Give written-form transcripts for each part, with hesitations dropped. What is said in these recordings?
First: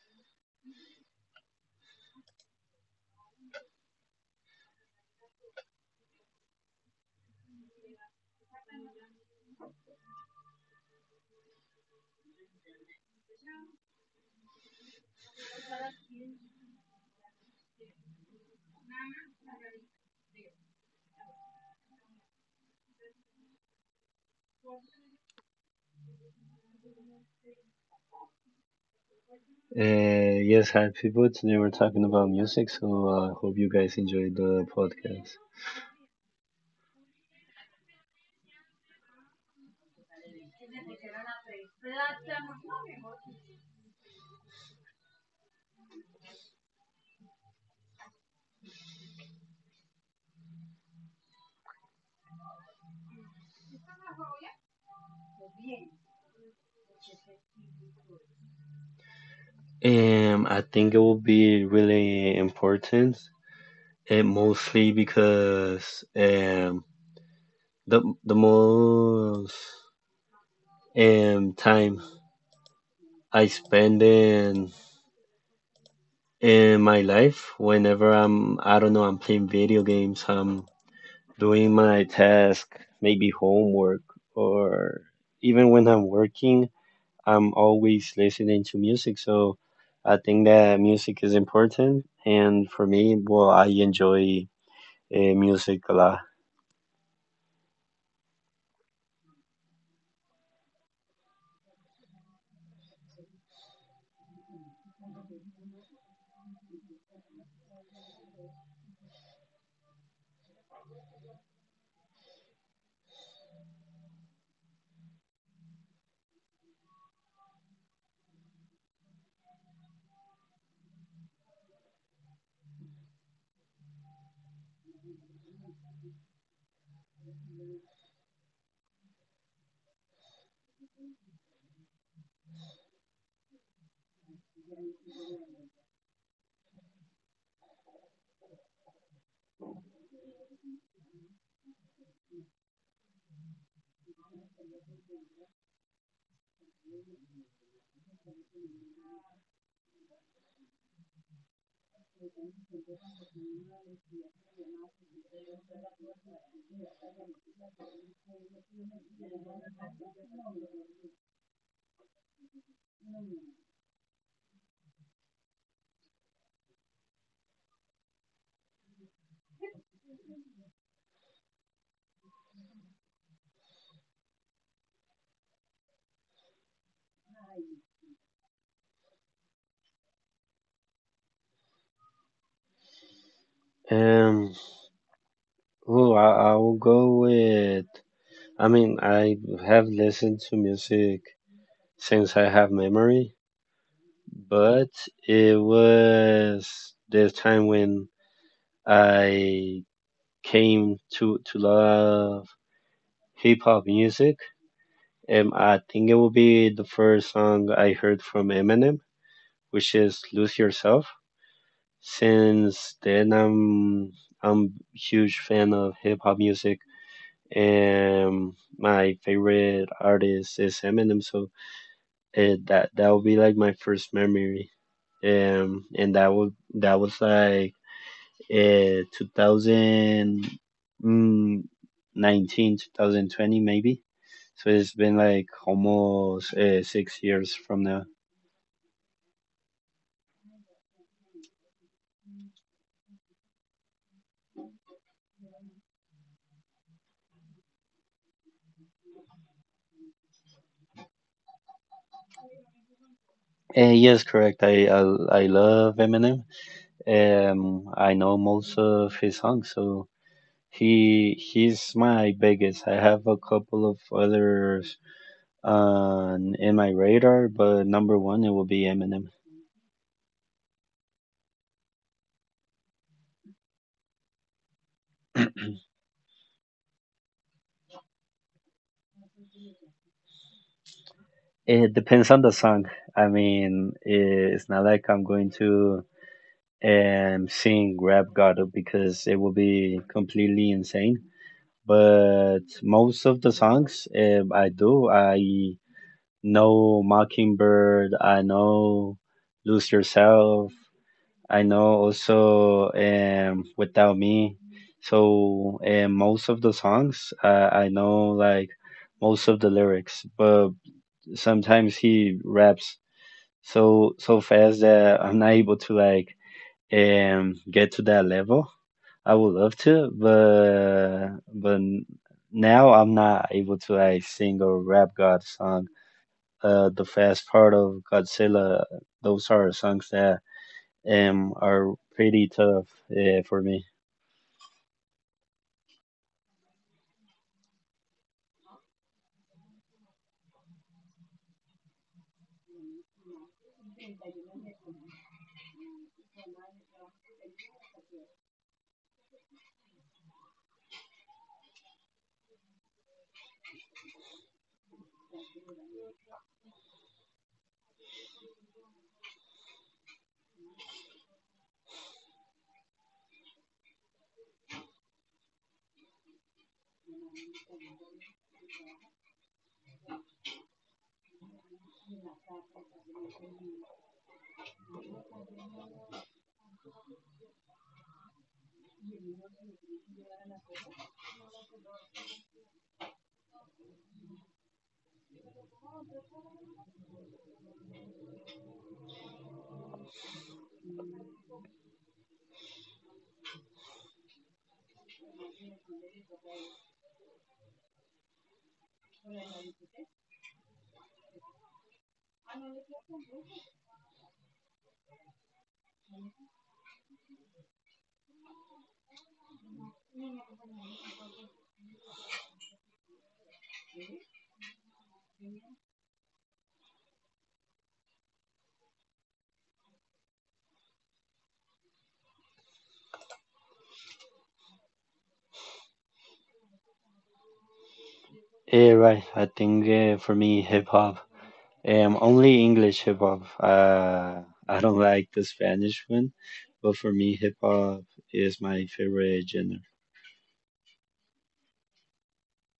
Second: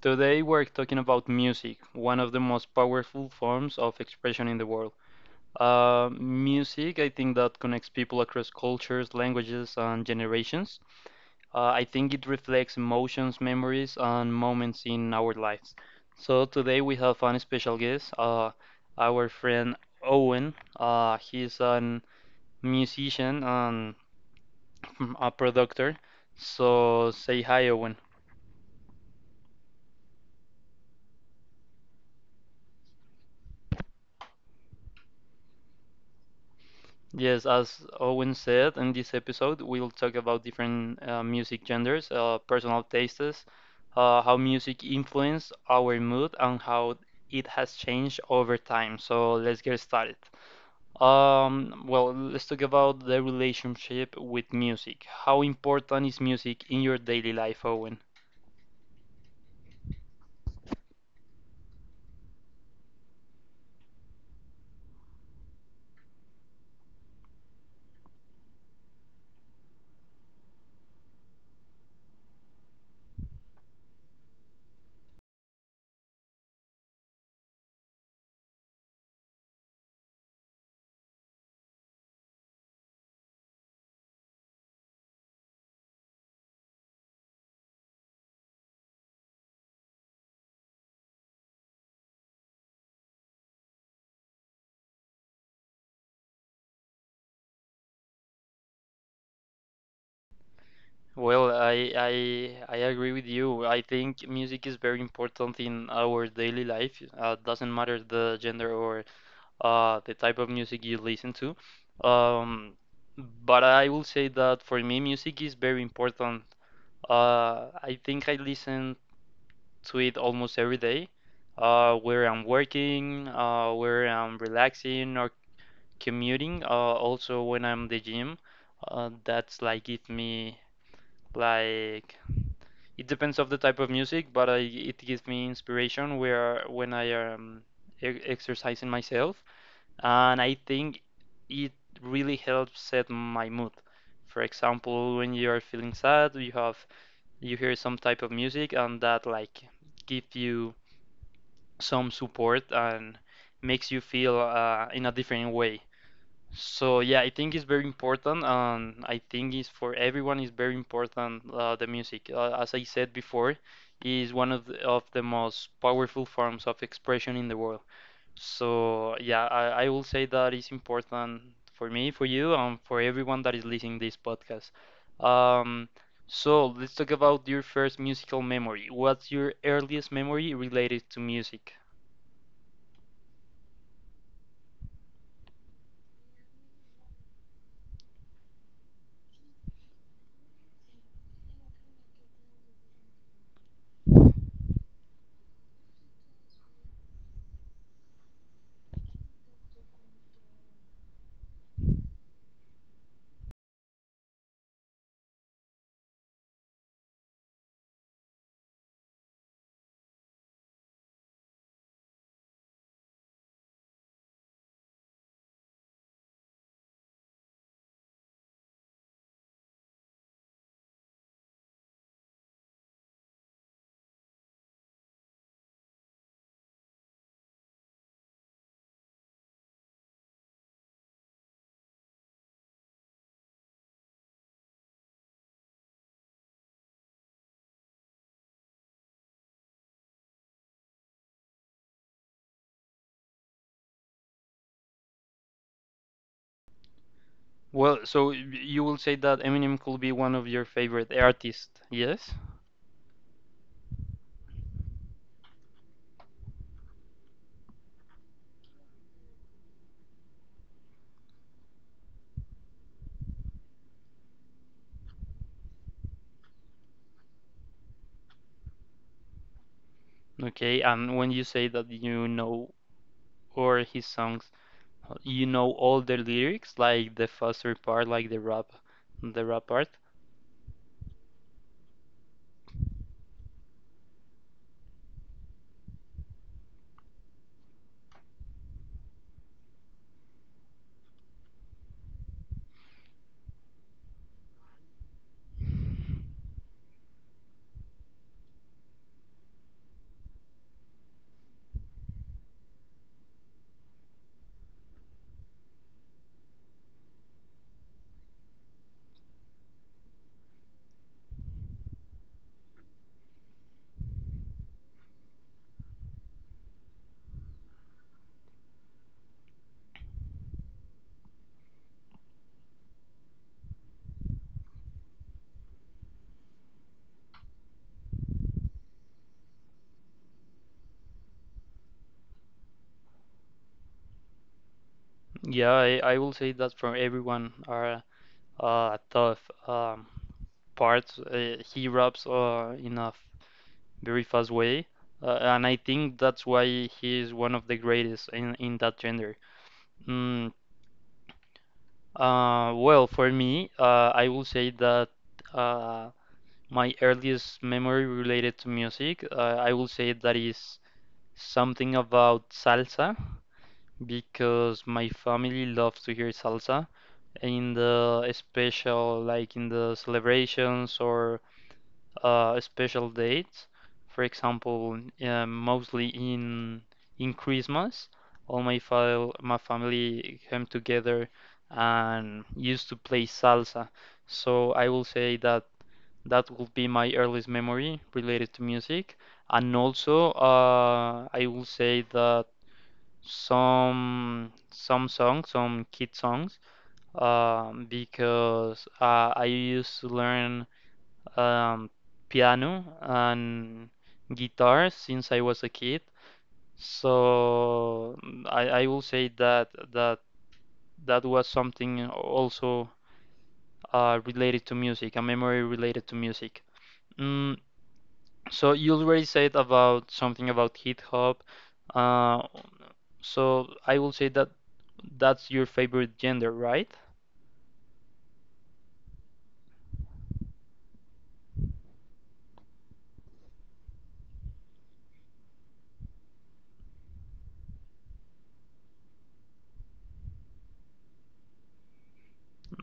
Today, we're talking about music, one of the most powerful forms of expression in the world. Music, I think, that connects people across cultures, languages, and generations. I think it reflects emotions, memories, and moments in our lives. So, today, we have an special guest, our friend Owen. He's a musician and a producer. So, say hi, Owen. Uh, yes, hi people. Today we're talking about music, so I hope you guys enjoyed the podcast. Yes, as Owen said, in this episode, we'll talk about different music genres, personal tastes, how music influenced our mood, and how it has changed over time. So let's get started. Well, let's talk about the relationship with music. How important is music in your daily life, Owen? I think it will be really important, and mostly because the most time I spend in my life, whenever I don't know, I'm playing video games, I'm doing my task, maybe homework, or even when I'm working, I'm always listening to music, so I think that music is important. And for me, well, I enjoy music a lot. Well, I agree with you. I think music is very important in our daily life. Doesn't matter the gender or the type of music you listen to. Um, but I will say that for me, music is very important. I think I listen to it almost every day, where I'm working, where I'm relaxing or commuting, also when I'm the gym. That's like give me like it depends of the type of music, but I, it gives me inspiration where when I am e exercising myself and I think it really helps set my mood. For example, when you are feeling sad, you have you hear some type of music, and that like gives you some support and makes you feel in a different way. So yeah, I think it's very important, and I think it's for everyone is very important the music. As I said before, is one of the most powerful forms of expression in the world. So yeah, I will say that is important for me, for you, and for everyone that is listening this podcast. Um, so let's talk about your first musical memory. What's your earliest memory related to music? Um, well, I will go with. I mean, I have listened to music since I have memory, but it was the time when I came to love hip hop music. I think it will be the first song I heard from Eminem, which is Lose Yourself. Since then, I'm huge fan of hip hop music, and my favorite artist is Eminem. So it, that that would be like my first memory, and that was like 2019, maybe. So it's been like almost 6 years from now. Well, so you will say that Eminem could be one of your favorite artists, yes? Yes, correct. I love Eminem. I know most of his songs, so he's my biggest. I have a couple of others on in my radar, but number one it will be Eminem. Okay, and when you say that you know or his songs, you know all the lyrics, like the faster part, like the rap part. It depends on the song. I mean, it's not like I'm going to sing Rap God because it will be completely insane. But most of the songs I do, I know Mockingbird, I know Lose Yourself, I know also Without Me. So most of the songs, I know like most of the lyrics, but sometimes he raps so fast that I'm not able to like get to that level. I would love to, but now I'm not able to like sing or rap God song. The fast part of Godzilla, those are songs that are pretty tough for me. Yeah, I will say that from everyone are tough um, parts. He raps in a very fast way, and I think that's why he is one of the greatest in that gender. Mm, well, for me, I will say that uh, my earliest memory related to music, I will say that is something about salsa, because my family loves to hear salsa in the special, like in the celebrations or special dates. For example, mostly in Christmas, all my file, my family came together and used to play salsa. So I will say that that would be my earliest memory related to music. And also, I will say that some songs, some kid songs, because I used to learn um, piano and guitar since I was a kid. So I will say that that was something also related to music, a memory related to music. Mm, So you already said about something about GitHub. Uh, so I will say that that's your favorite gender, right? Yeah, right. I think for me, hip hop, only English hip hop. I don't like the Spanish one, but for me, hip hop is my favorite genre.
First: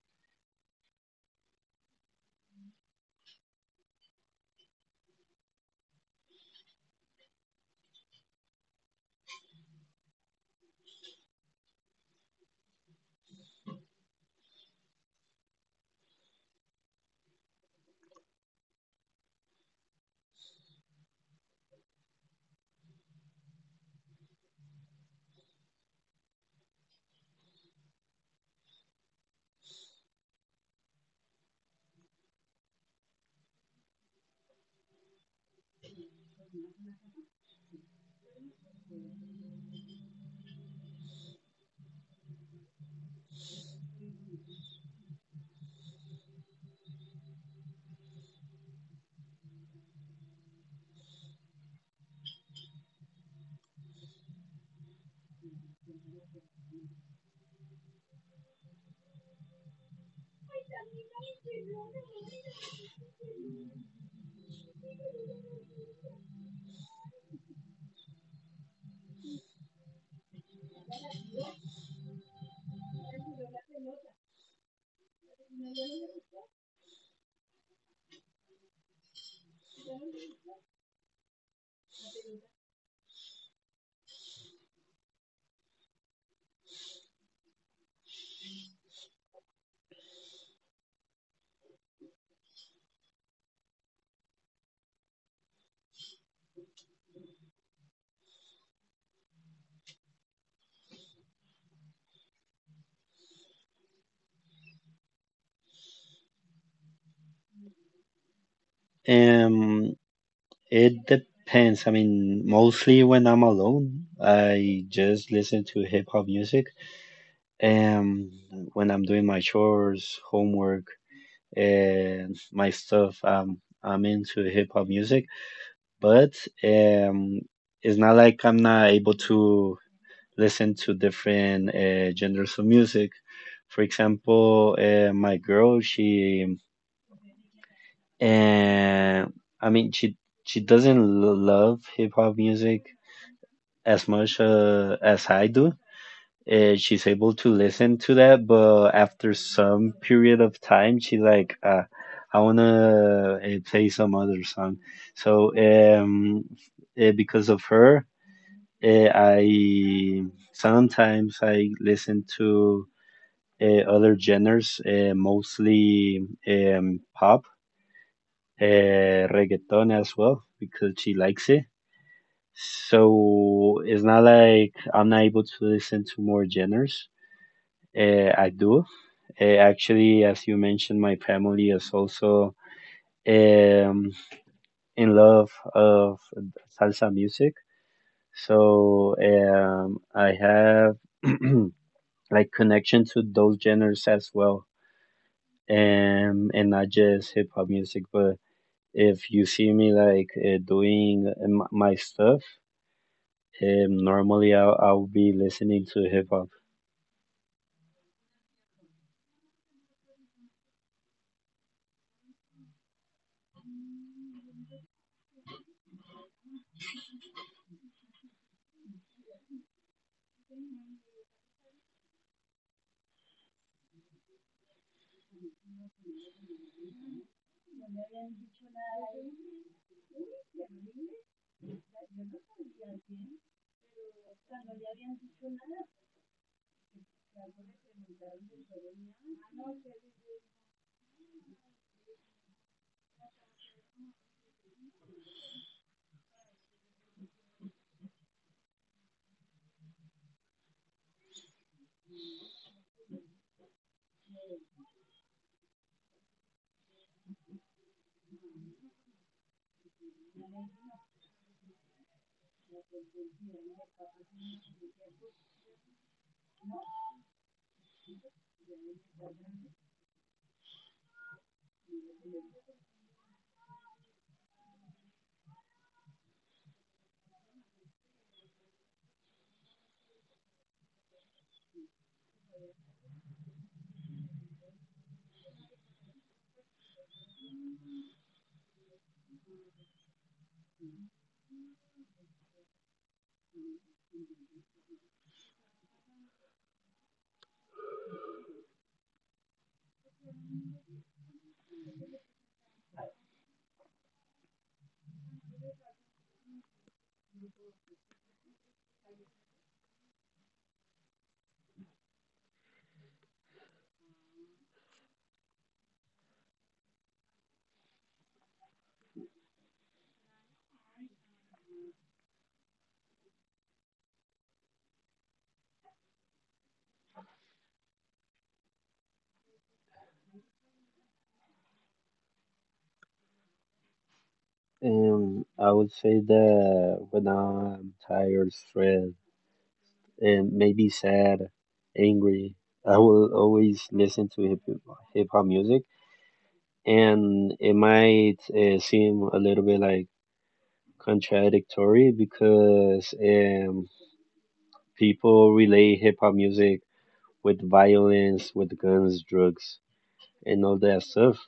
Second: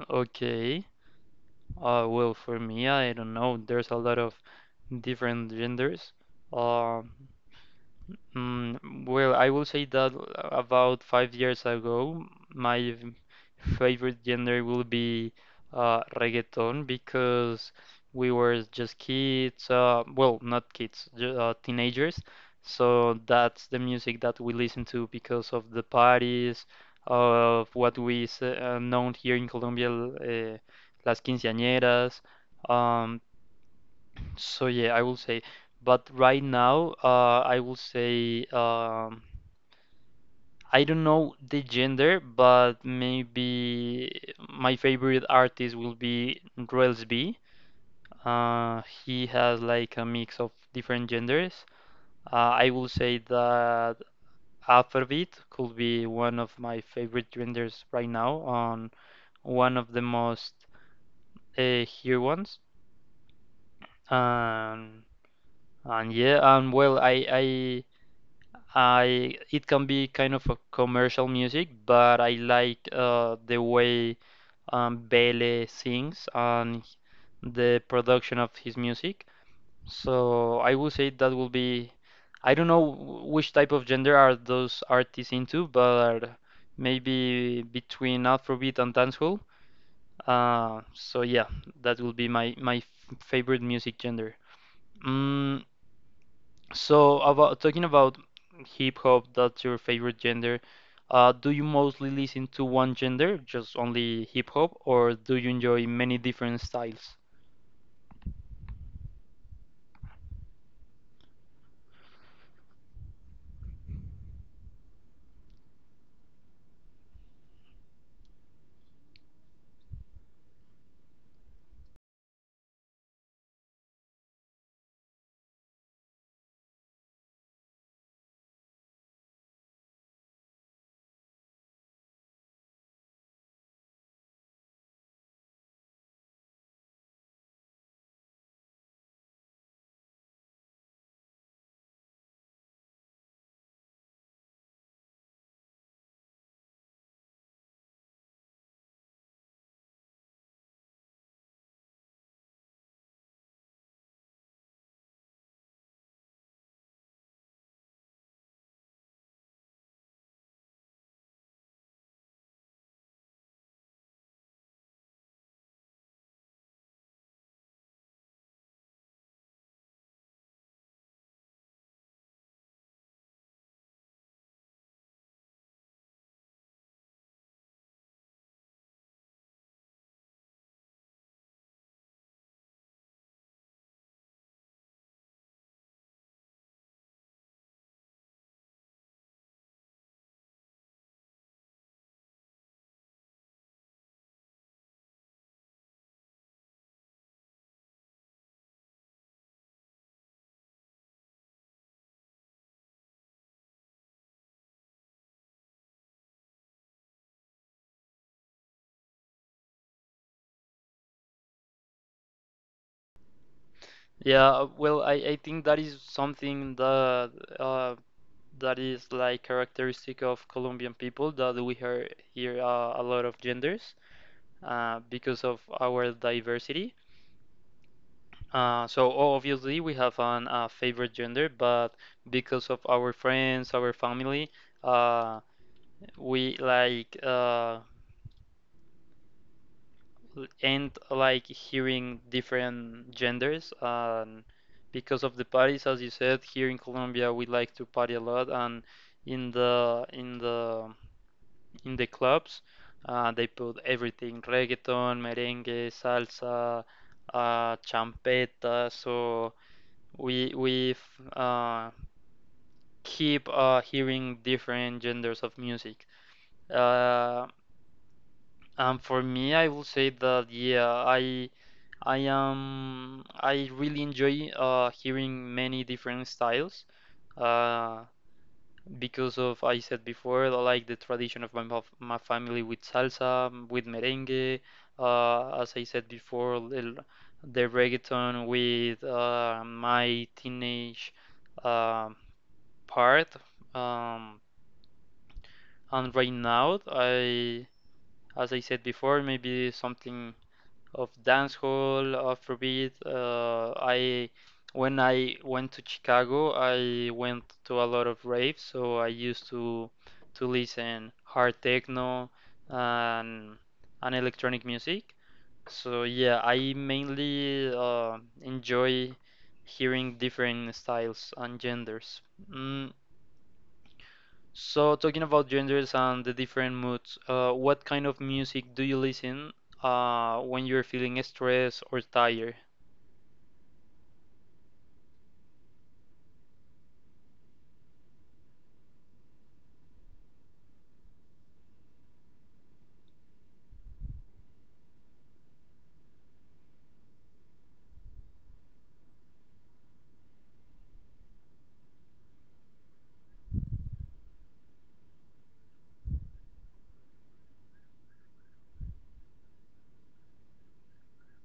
Okay. Well, for me, I don't know. There's a lot of different genders. Um well, I will say that about 5 years ago, my favorite genre will be reggaeton because we were just kids, well, not kids, teenagers. So that's the music that we listen to because of the parties, of what we known here in Colombia, las quinceañeras. Um, so yeah, I will say, but right now, I will say, I don't know the gender, but maybe my favorite artist will be Rels B. He has like a mix of different genders. Uh, I will say that Afrobeat could be one of my favorite genders right now, on one of the most here ones. Um, and yeah, and well, I. I it can be kind of a commercial music, but I like the way Bele sings and the production of his music. So I would say that will be. I don't know which type of gender are those artists into, but maybe between Afrobeat and dancehall. So yeah, that will be my favorite music gender. Mm, so about talking about hip hop, that's your favorite gender. Do you mostly listen to one gender, just only hip hop, or do you enjoy many different styles? Um, it depends. I mean, mostly when I'm alone, I just listen to hip hop music. Um, when I'm doing my chores, homework, and my stuff, I'm into hip hop music, but um, it's not like I'm not able to listen to different genres of music. For example, my girl, she, uh, I mean, she doesn't love hip hop music as much as I do. She's able to listen to that, but after some period of time, she like, I wanna play some other song. So, because of her, I sometimes I listen to other genres, mostly pop, uh, reggaeton as well, because she likes it. So it's not like I'm not able to listen to more genres. I do. Uh, Actually, as you mentioned, my family is also um, in love of salsa music. So I have. like connection to those genres as well, and not just hip hop music, but if you see me like doing my stuff, normally I'll be listening to hip hop. Yeah, well, I think that is something that uh, that is like characteristic of Colombian people that we hear here a lot of genders because of our diversity. So obviously we have an favorite gender, but because of our friends, our family, uh, we like end like hearing different genders and because of the parties as you said here in Colombia we like to party a lot and in the clubs they put everything reggaeton merengue salsa champeta so we we f- uh, keep hearing different genders of music. uh, for me, I will say that yeah, I really enjoy hearing many different styles uh, because of I said before like the tradition of my family with salsa, with merengue, as I said before, the reggaeton with my teenage uh, part. Um, and right now, I as I said before, maybe something of dancehall, Afrobeat. I When I went to Chicago, I went to a lot of raves, so I used to listen hard techno and and electronic music. So yeah, I mainly enjoy hearing different styles and genders. Mm, so, talking about genders and the different moods, what kind of music do you listen when you're feeling stressed or tired? I would say that when I'm tired, stressed, and maybe sad, angry, I will always listen to hip hop music, and it might seem a little bit like contradictory, because people relate hip hop music with violence, with guns, drugs, and all that stuff.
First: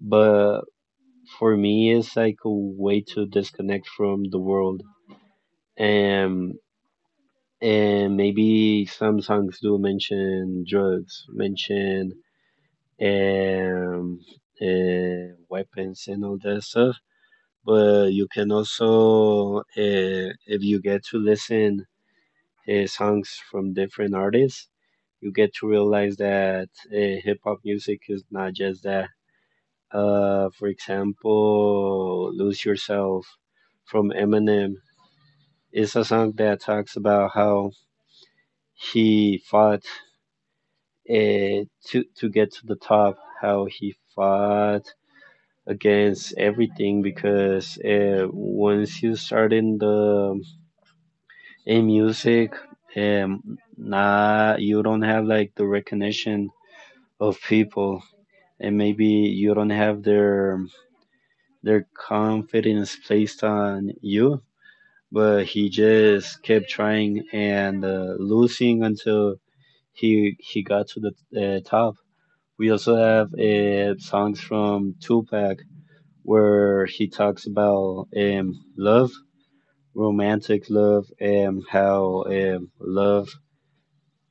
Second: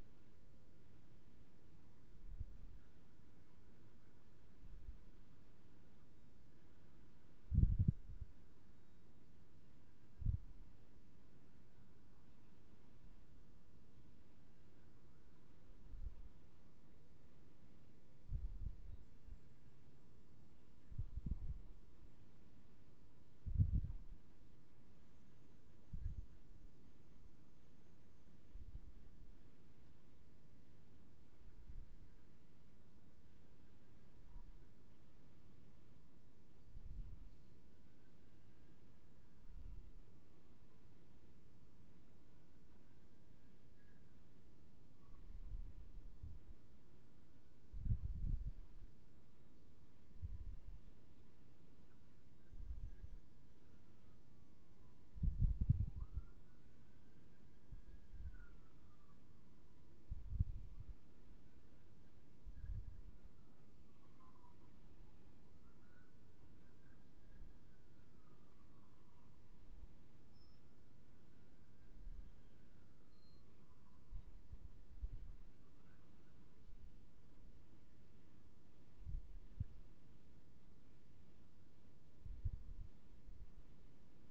But for me, it's like a way to disconnect from the world. And and maybe some songs do mention drugs, mention um, weapons and all that stuff. But you can also, if you get to listen songs from different artists, you get to realize that hip hop music is not just that. For example, Lose Yourself from Eminem is a song that talks about how he fought to get to the top, how he fought against everything because once you start in music, nah, you don't have like the recognition of people, and maybe you don't have their confidence placed on you, but he just kept trying and losing until he got to the top. We also have songs from Tupac, where he talks about love, romantic love, and how love,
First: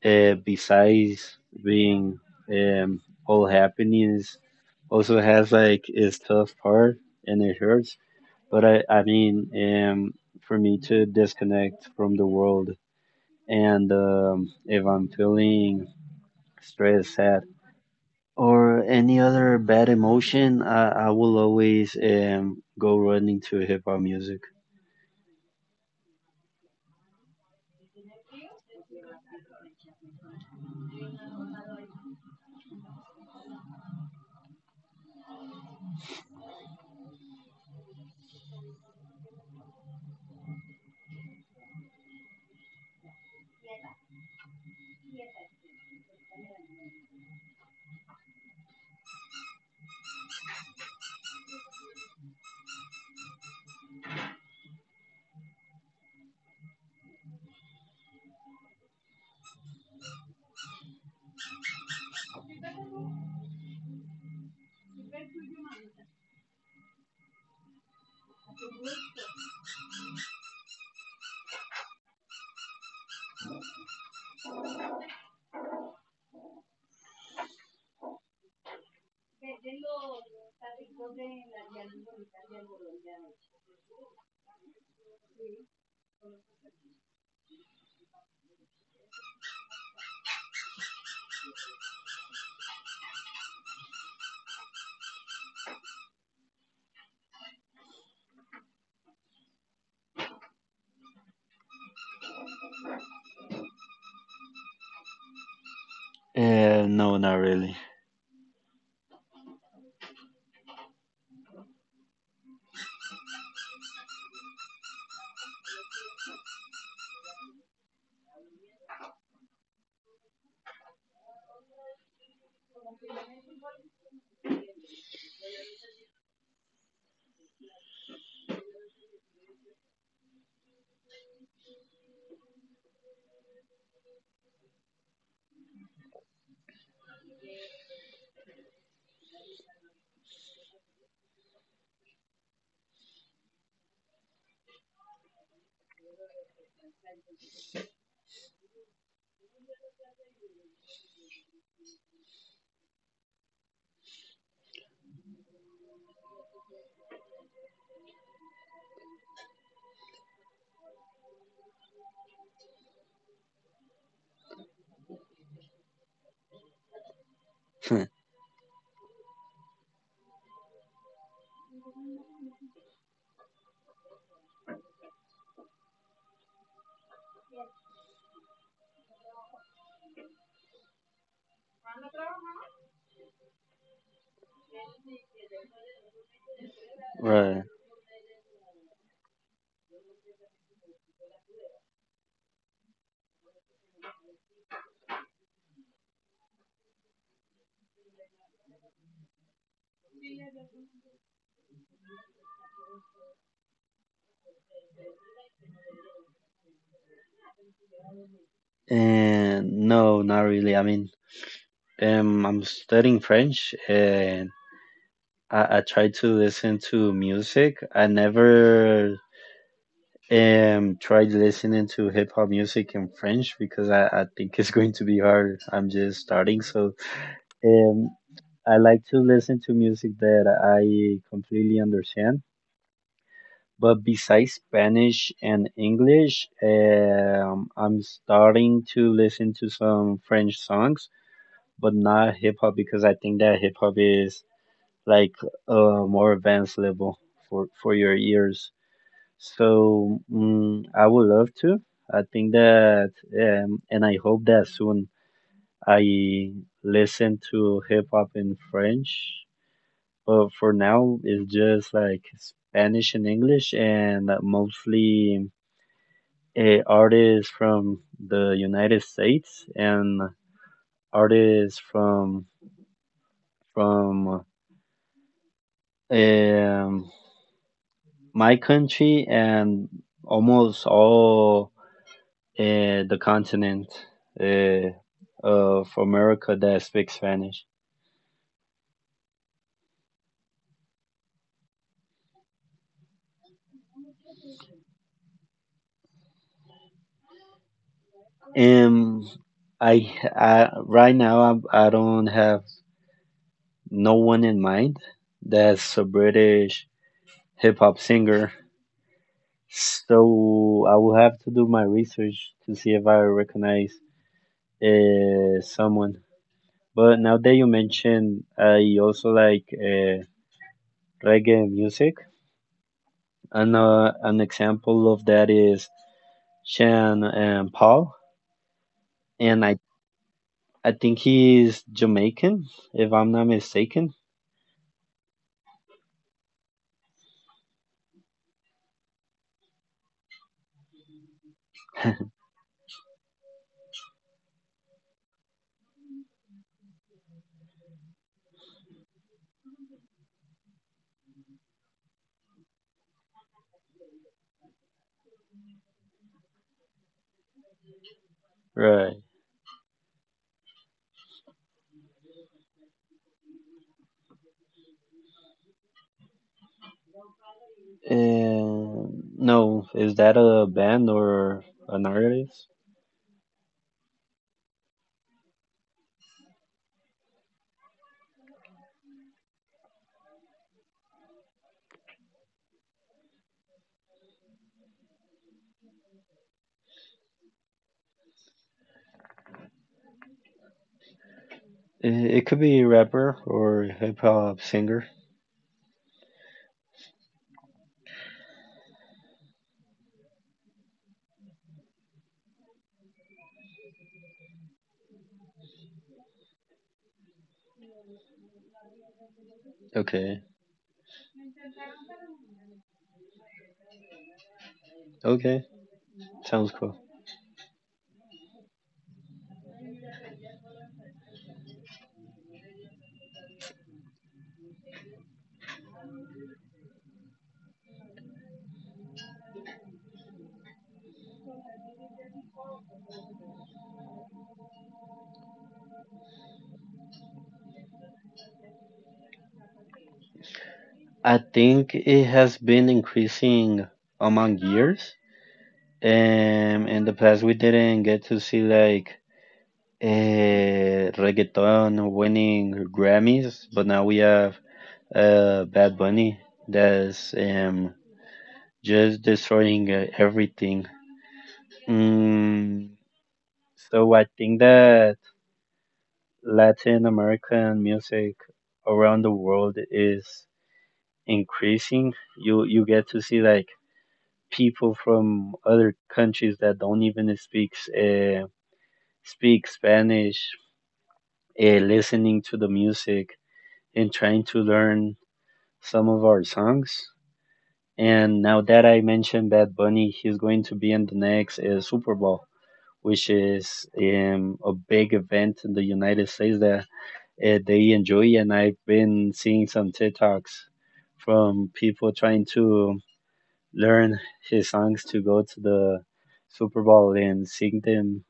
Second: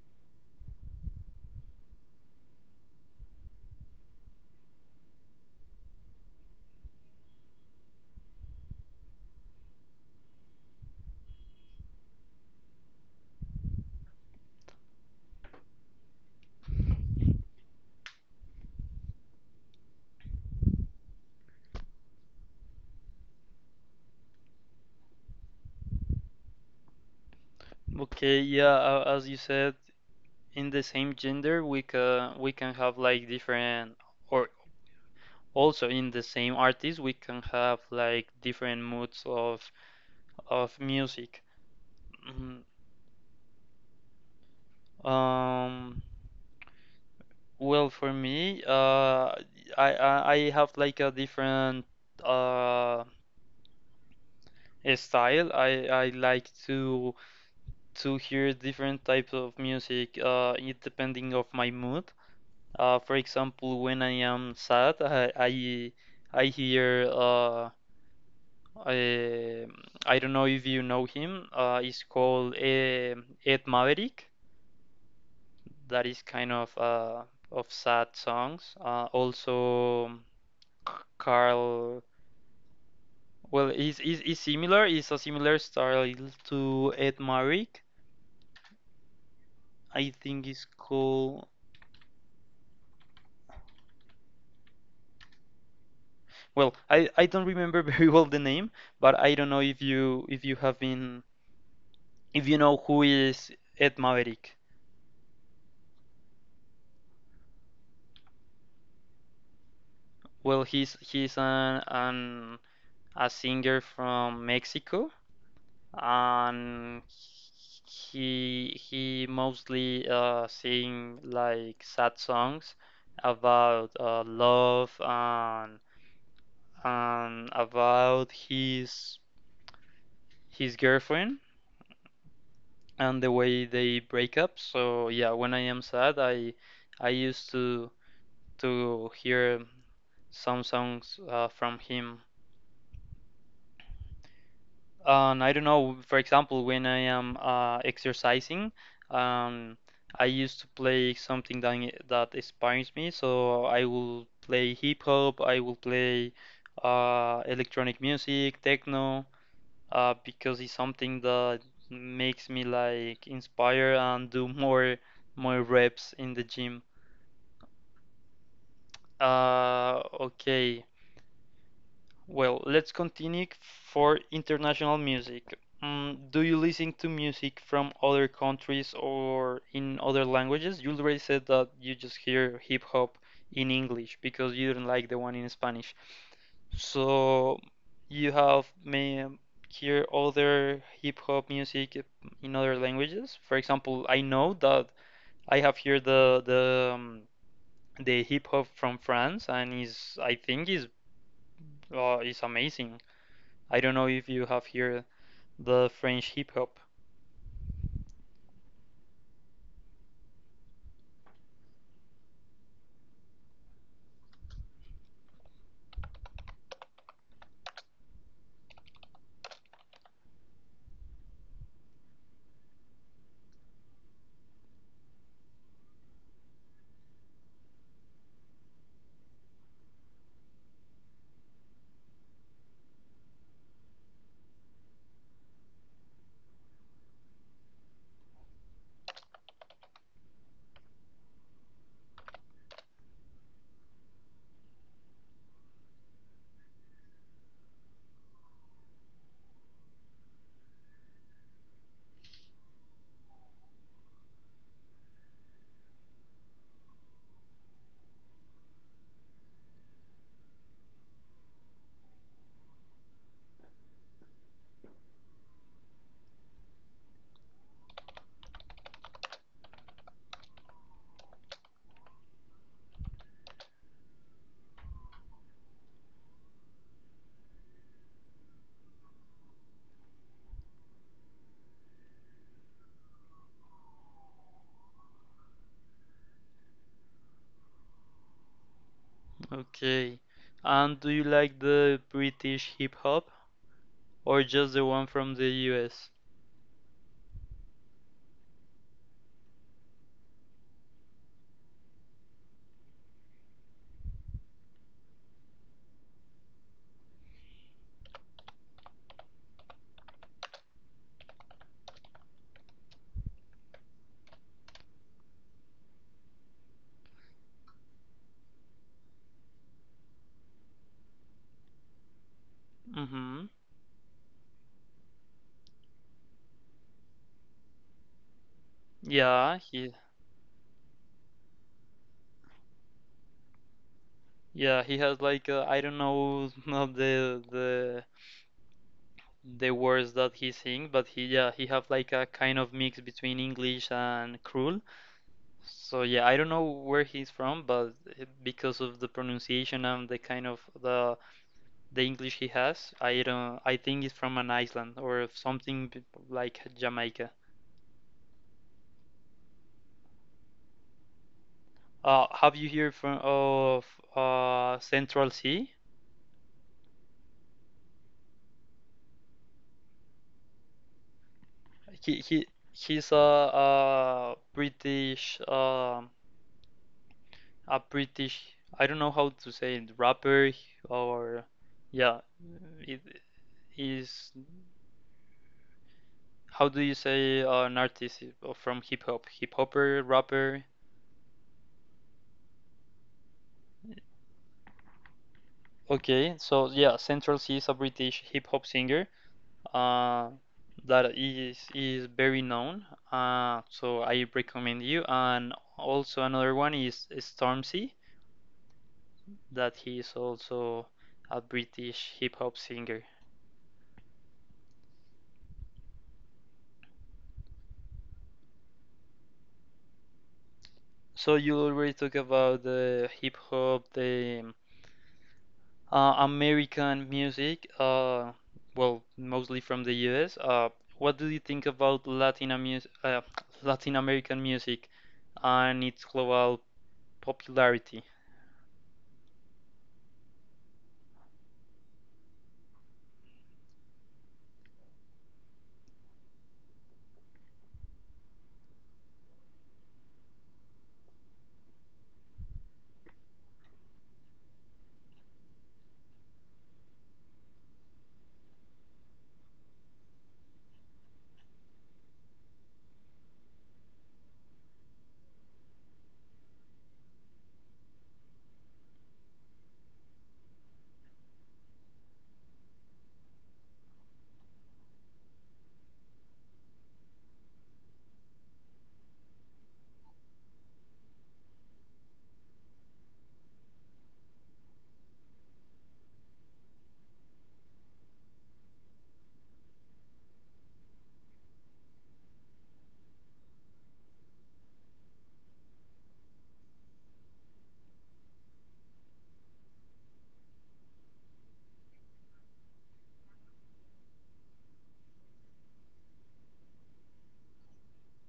besides being um, all happiness, also has like its tough part, and it hurts. But I mean, for me to disconnect from the world, and if I'm feeling stressed, sad, or any other bad emotion, I will always go running to hip hop music. Okay, yeah, as you said, in the same gender, we can have like different, or also in the same artist, we can have like different moods of music. Mhm. Um, well, for me, I I have like a different uh style. I like to hear different types of music, it depending of my mood. For example, when I am sad, I hear I, I don't know if you know him. It's called Ed Maverick. That is kind of sad songs. Also, Carl. Well, is similar. It's a similar style to Ed Maverick. I think it's called. Well, I don't remember very well the name, but I don't know if you have been if you know who is Ed Maverick. No, not really. Well, he's an a singer from Mexico, and he mostly sing like sad songs about love and about his girlfriend and the way they break up. So yeah, when I am sad, I used to hear some songs from him. And I don't know, for example, when I am exercising, um, I used to play something that inspires me. So I will play hip hop, I will play electronic music, techno, because it's something that makes me like inspire and do more more reps in the gym. Okay, well, let's continue for international music. Do you listen to music from other countries or in other languages? You already said that you just hear hip hop in English because you don't like the one in Spanish. So Right. you have may hear other hip hop music in other languages. For example, I know that I have heard the hip hop from France, and is I think is amazing. I don't know if you have heard the French hip hop. And no, not really. I mean, I'm studying French, and I try to listen to music. I never tried listening to hip hop music in French because I think it's going to be hard. I'm just starting, so um I like to listen to music that I completely understand. But besides Spanish and English, I'm starting to listen to some French songs, but not hip hop because I think that hip hop is like a more advanced level for your ears. So I would love to. I think that, and I hope that soon I listen to hip hop in French. But for now, it's just like Spanish and English, and mostly artists from the United States, and artists from um my country, and almost all uh, the continent uh, of America that speak Spanish. Okay, and do you like the British hip hop or just the one from the US? Um, I right now I don't have no one in mind that's a British hip hop singer. So I will have to do my research to see if I recognize someone. But now that you mention, I also like reggae music. Mm-hmm. And An example of that is Sean Paul, Yeah, and I he I think he's Jamaican, if I'm not mistaken. yeah, he has like I don't know not the words that he sings, but he yeah he have like a kind of mix between English and cruel. So yeah, I don't know where he's from, but because of the pronunciation and the kind of the English he has, I don't I think it's from an Iceland or something like Jamaica. Right. Have you heard from of Central Sea? And no, is that a band or an He he artist? he's a British a British, I don't know how to say it, rapper or yeah, it is how do you say an artist from hip hop, hip hopper, rapper? It could be a rapper or hip hop singer. Okay, so yeah, Central C is a British hip hop singer. Uh, that is very known. So I recommend you. And also another one is Stormzy, that he is Okay. also a British hip hop singer. Okay. Sounds cool. So you already talk about the hip hop, the American music, well, mostly from the US. What do you think about Latin American music and its global popularity? I think it has been increasing among years. In the past, we didn't get to see like reggaeton winning Grammys, but now we have Bad Bunny that's just destroying everything. Mm, so I think that Latin American music around the world is increasing. You get to see like people from other countries that don't even uh, speak Spanish, listening to the music and trying to learn some of our songs. And now that I mentioned Bad Bunny, he's going to be in the next Super Bowl, which is a big event in the United States that they enjoy. And I've been seeing some TikToks from people trying to learn his songs to go to the Super Bowl and sing them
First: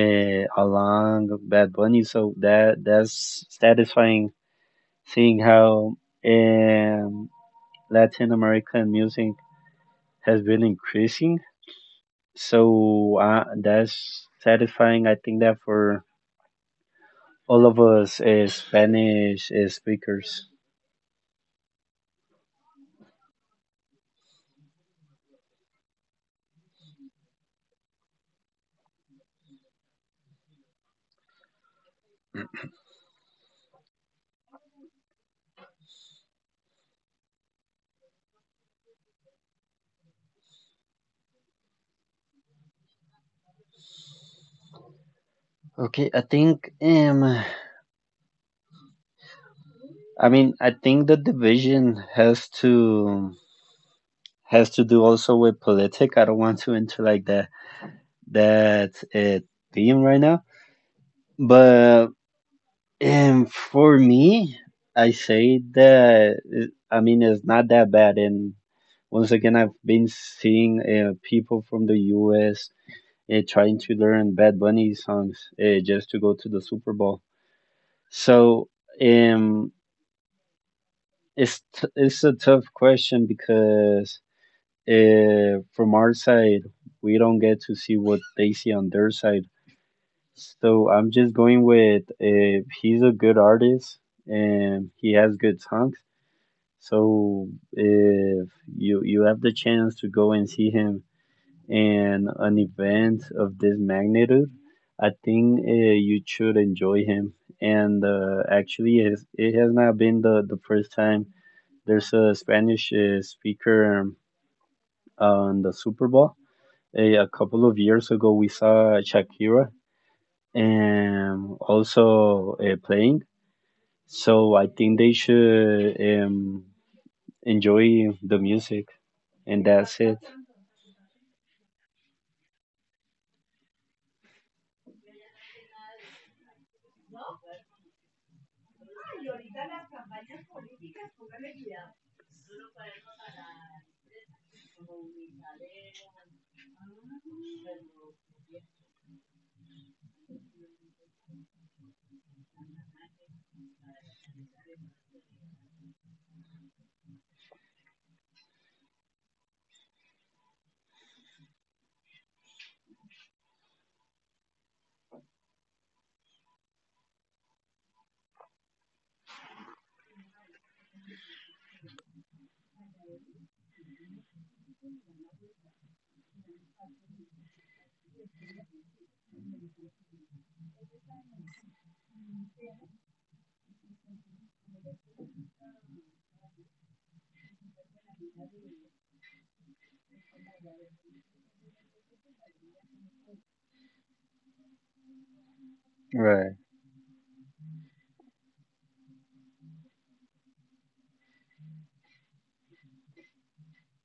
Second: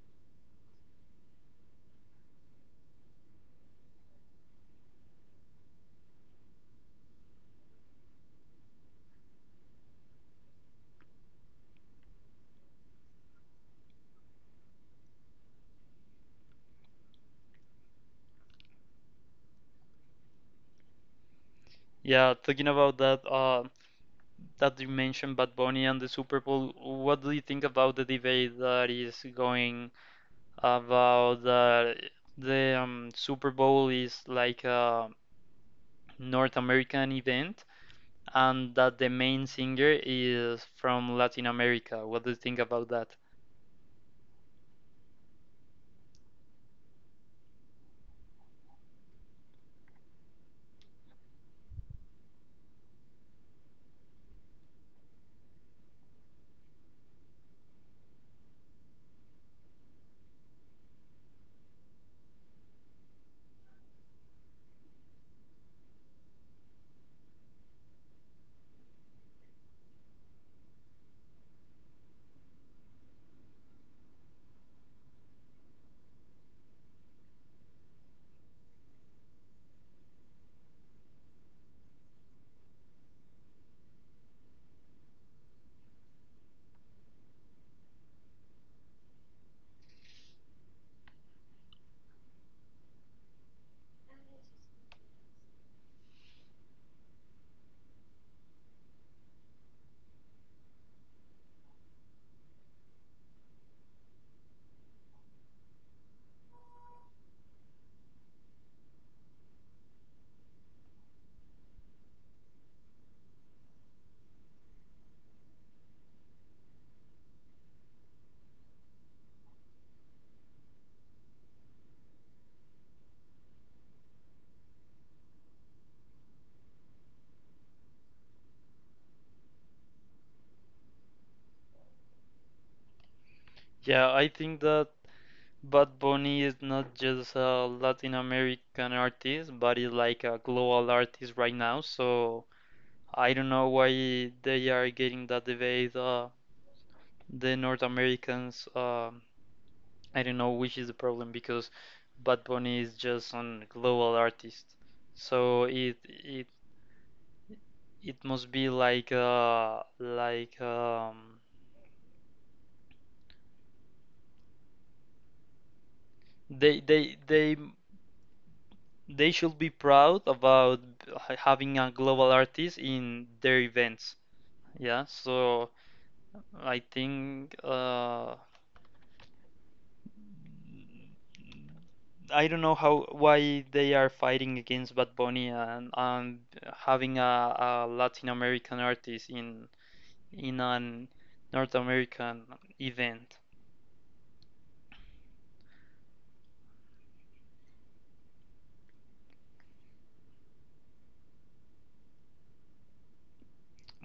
along Bad Bunny. So that's satisfying, seeing how um, Latin American music has been increasing. So that's satisfying. I think that for all of us as Spanish speakers. Yeah, talking about that, that you mentioned Bad Bunny and the Super Bowl. What do you think about the debate that is going about that the Super Bowl is like a North American event, and that the main singer is from Latin America? What do you think about that? Okay, I think I mean I think the division has to do also with politic. I don't want to enter like that theme right now, but for me, I say that I mean it's not that bad. And Once again, I've been seeing people from the US trying to learn Bad Bunny songs just to go to the Super Bowl. So um, it's a tough question because from our side, we don't get to see what they see on their side. So I'm just going with he's a good artist and he has good songs. So if you have the chance to go and see him and an event of this magnitude, I think you should enjoy him. And Actually, it has not been the first time there's a Spanish speaker on the Super Bowl. A couple of years ago, we saw Shakira also playing. So I think they should enjoy the music, and that's it. Yeah, I think that Bad Bunny is not just a Latin American artist, but is like a global artist right now. So I don't know why they are getting that debate. The North Americans, I don't know which is the problem because Bad Bunny is just a global artist. So it must be like They they they they should be proud about having a global artist in their events. Yeah, so I think I don't know how why they are fighting against Bad Bunny, and having a Latin American artist in an North American event. Right.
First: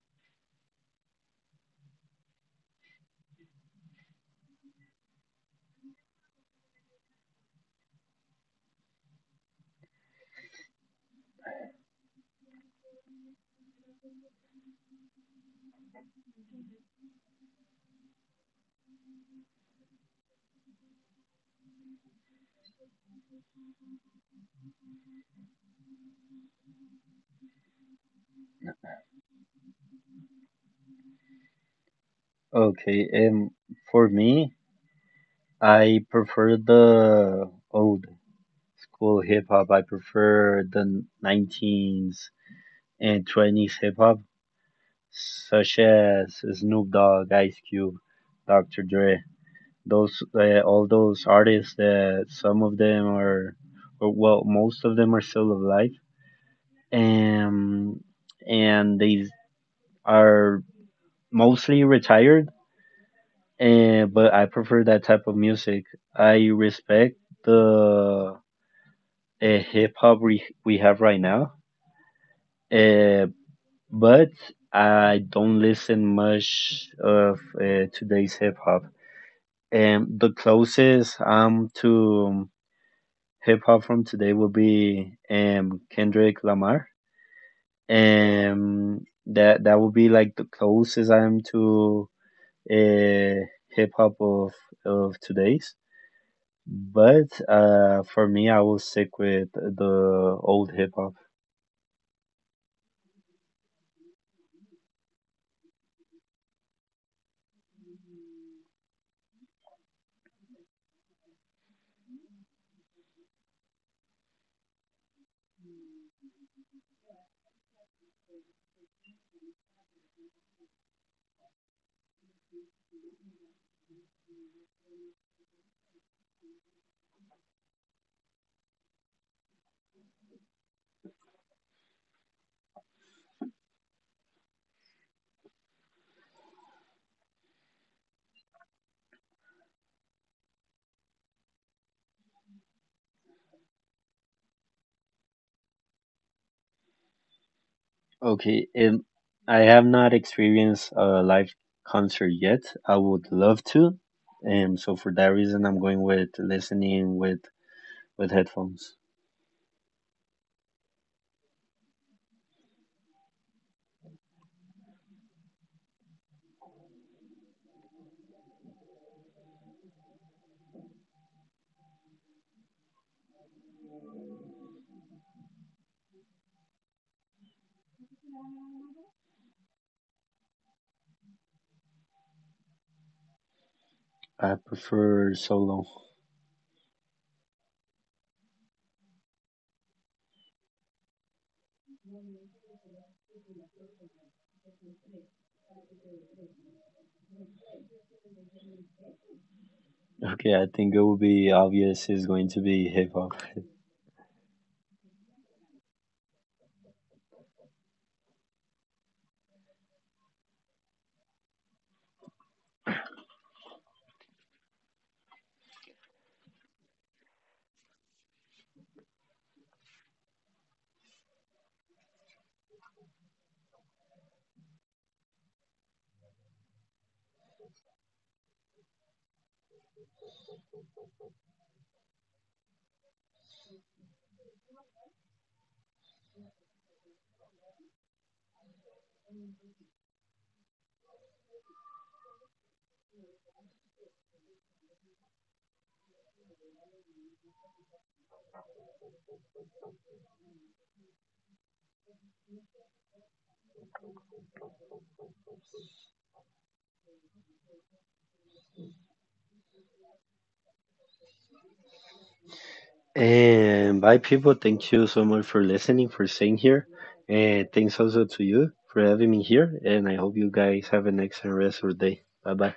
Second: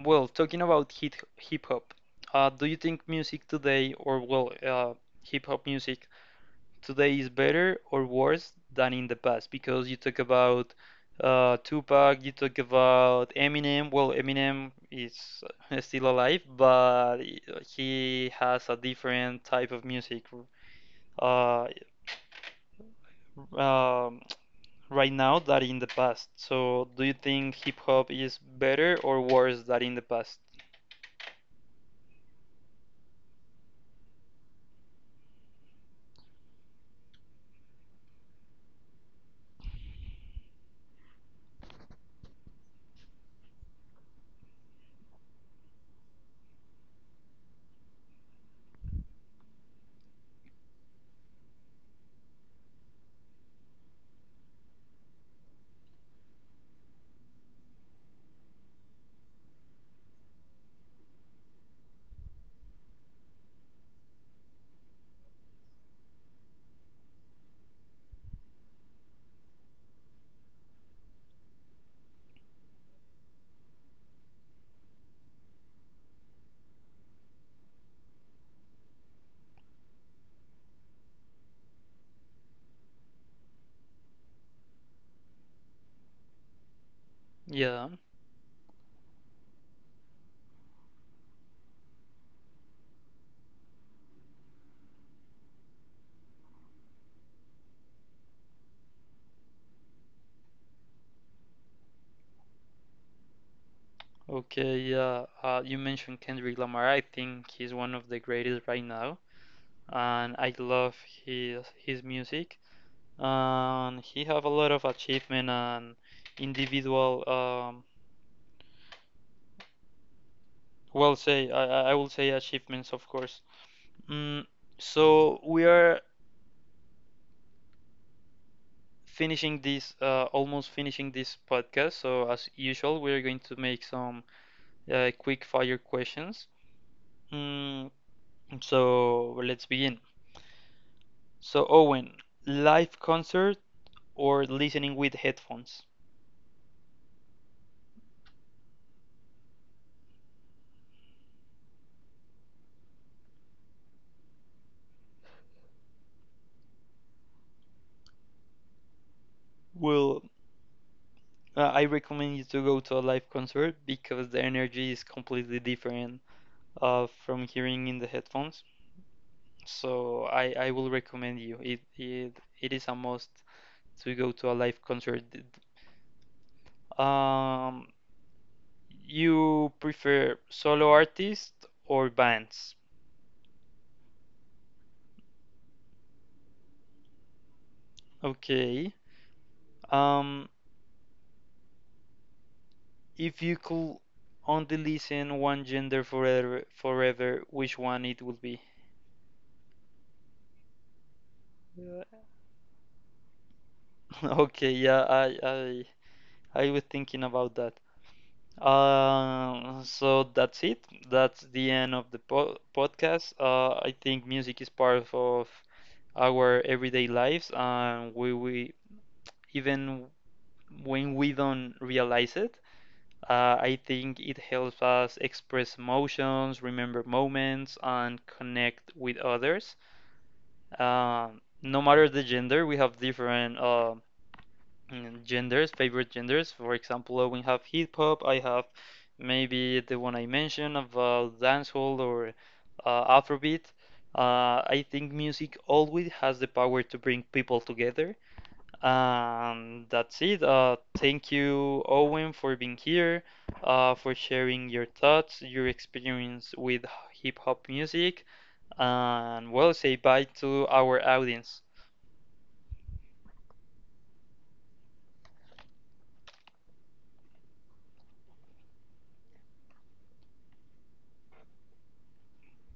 Well, talking about hip hop, do you think music today, or hip hop music, today is better or worse than in the past, because you talk about Tupac, you talk about Eminem. Well, Eminem is still alive, but he has a different type of music uh, um, right now than in the past. So, do you think hip hop is better or worse than in the past? Okay. For me, I prefer the old school hip hop. I prefer the 19s and 20s hip hop, such as Snoop Dogg, Ice Cube, Dr. Dre. Those All those artists, that some of them are, or well, most of them are still alive, and and they are mostly retired. And But I prefer that type of music. I respect the hip hop we have right now. Uh, but I don't listen much of today's hip hop. The closest to hip hop from today will be Kendrick Lamar. Yeah. That would be like the closest I am to uh, hip hop of today's. But for me, I will stick with the old hip hop. Okay, yeah. You mentioned Kendrick Lamar. I think he's one of the greatest right now, and I love his music. And he have a lot of achievement and individual, say I will say achievements, of course. Mm, so we are finishing this, almost finishing this podcast. So as usual, we are going to make some quick fire questions. Mm, so let's begin. So Owen, live concert or listening with headphones? Okay, I have not experienced a live concert yet. I would love to, and so for that reason, I'm going with listening with headphones. Well, I recommend you to go to a live concert because the energy is completely different from hearing in the headphones. So I will recommend you. It is a must to go to a live concert. Um, you prefer solo artists or bands? I prefer solo. Okay. Um, if you could only listen one gender forever, forever, which one it would be? Okay, I think it will be obvious Yeah. it's going to be hip hop. Okay, yeah, I was thinking about that. So that's it. That's the end of the po podcast. I think music is part of our everyday lives, and we even when we don't realize it, I think it helps us express emotions, remember moments, and connect with others. No matter the gender, we have different genders, favorite genders. For example, we have hip hop. I have maybe the one I mentioned about dancehall or Afrobeat. I think music always has the power to bring people together. And that's it. Thank you, Owen, for being here, for sharing your thoughts, your experience with hip hop music, and well, say bye to our audience. And bye, people. Thank you so much for listening, for staying here, and thanks also to you for having me here. And I hope you guys have an excellent rest of the day. Bye bye.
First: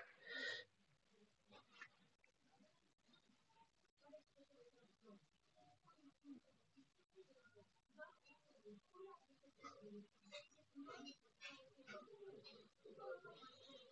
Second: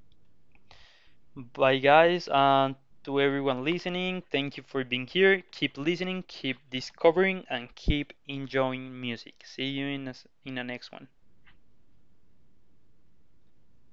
Bye, guys, and to everyone listening, thank you for being here. Keep listening, keep discovering, and keep enjoying music. See you in, in the next one.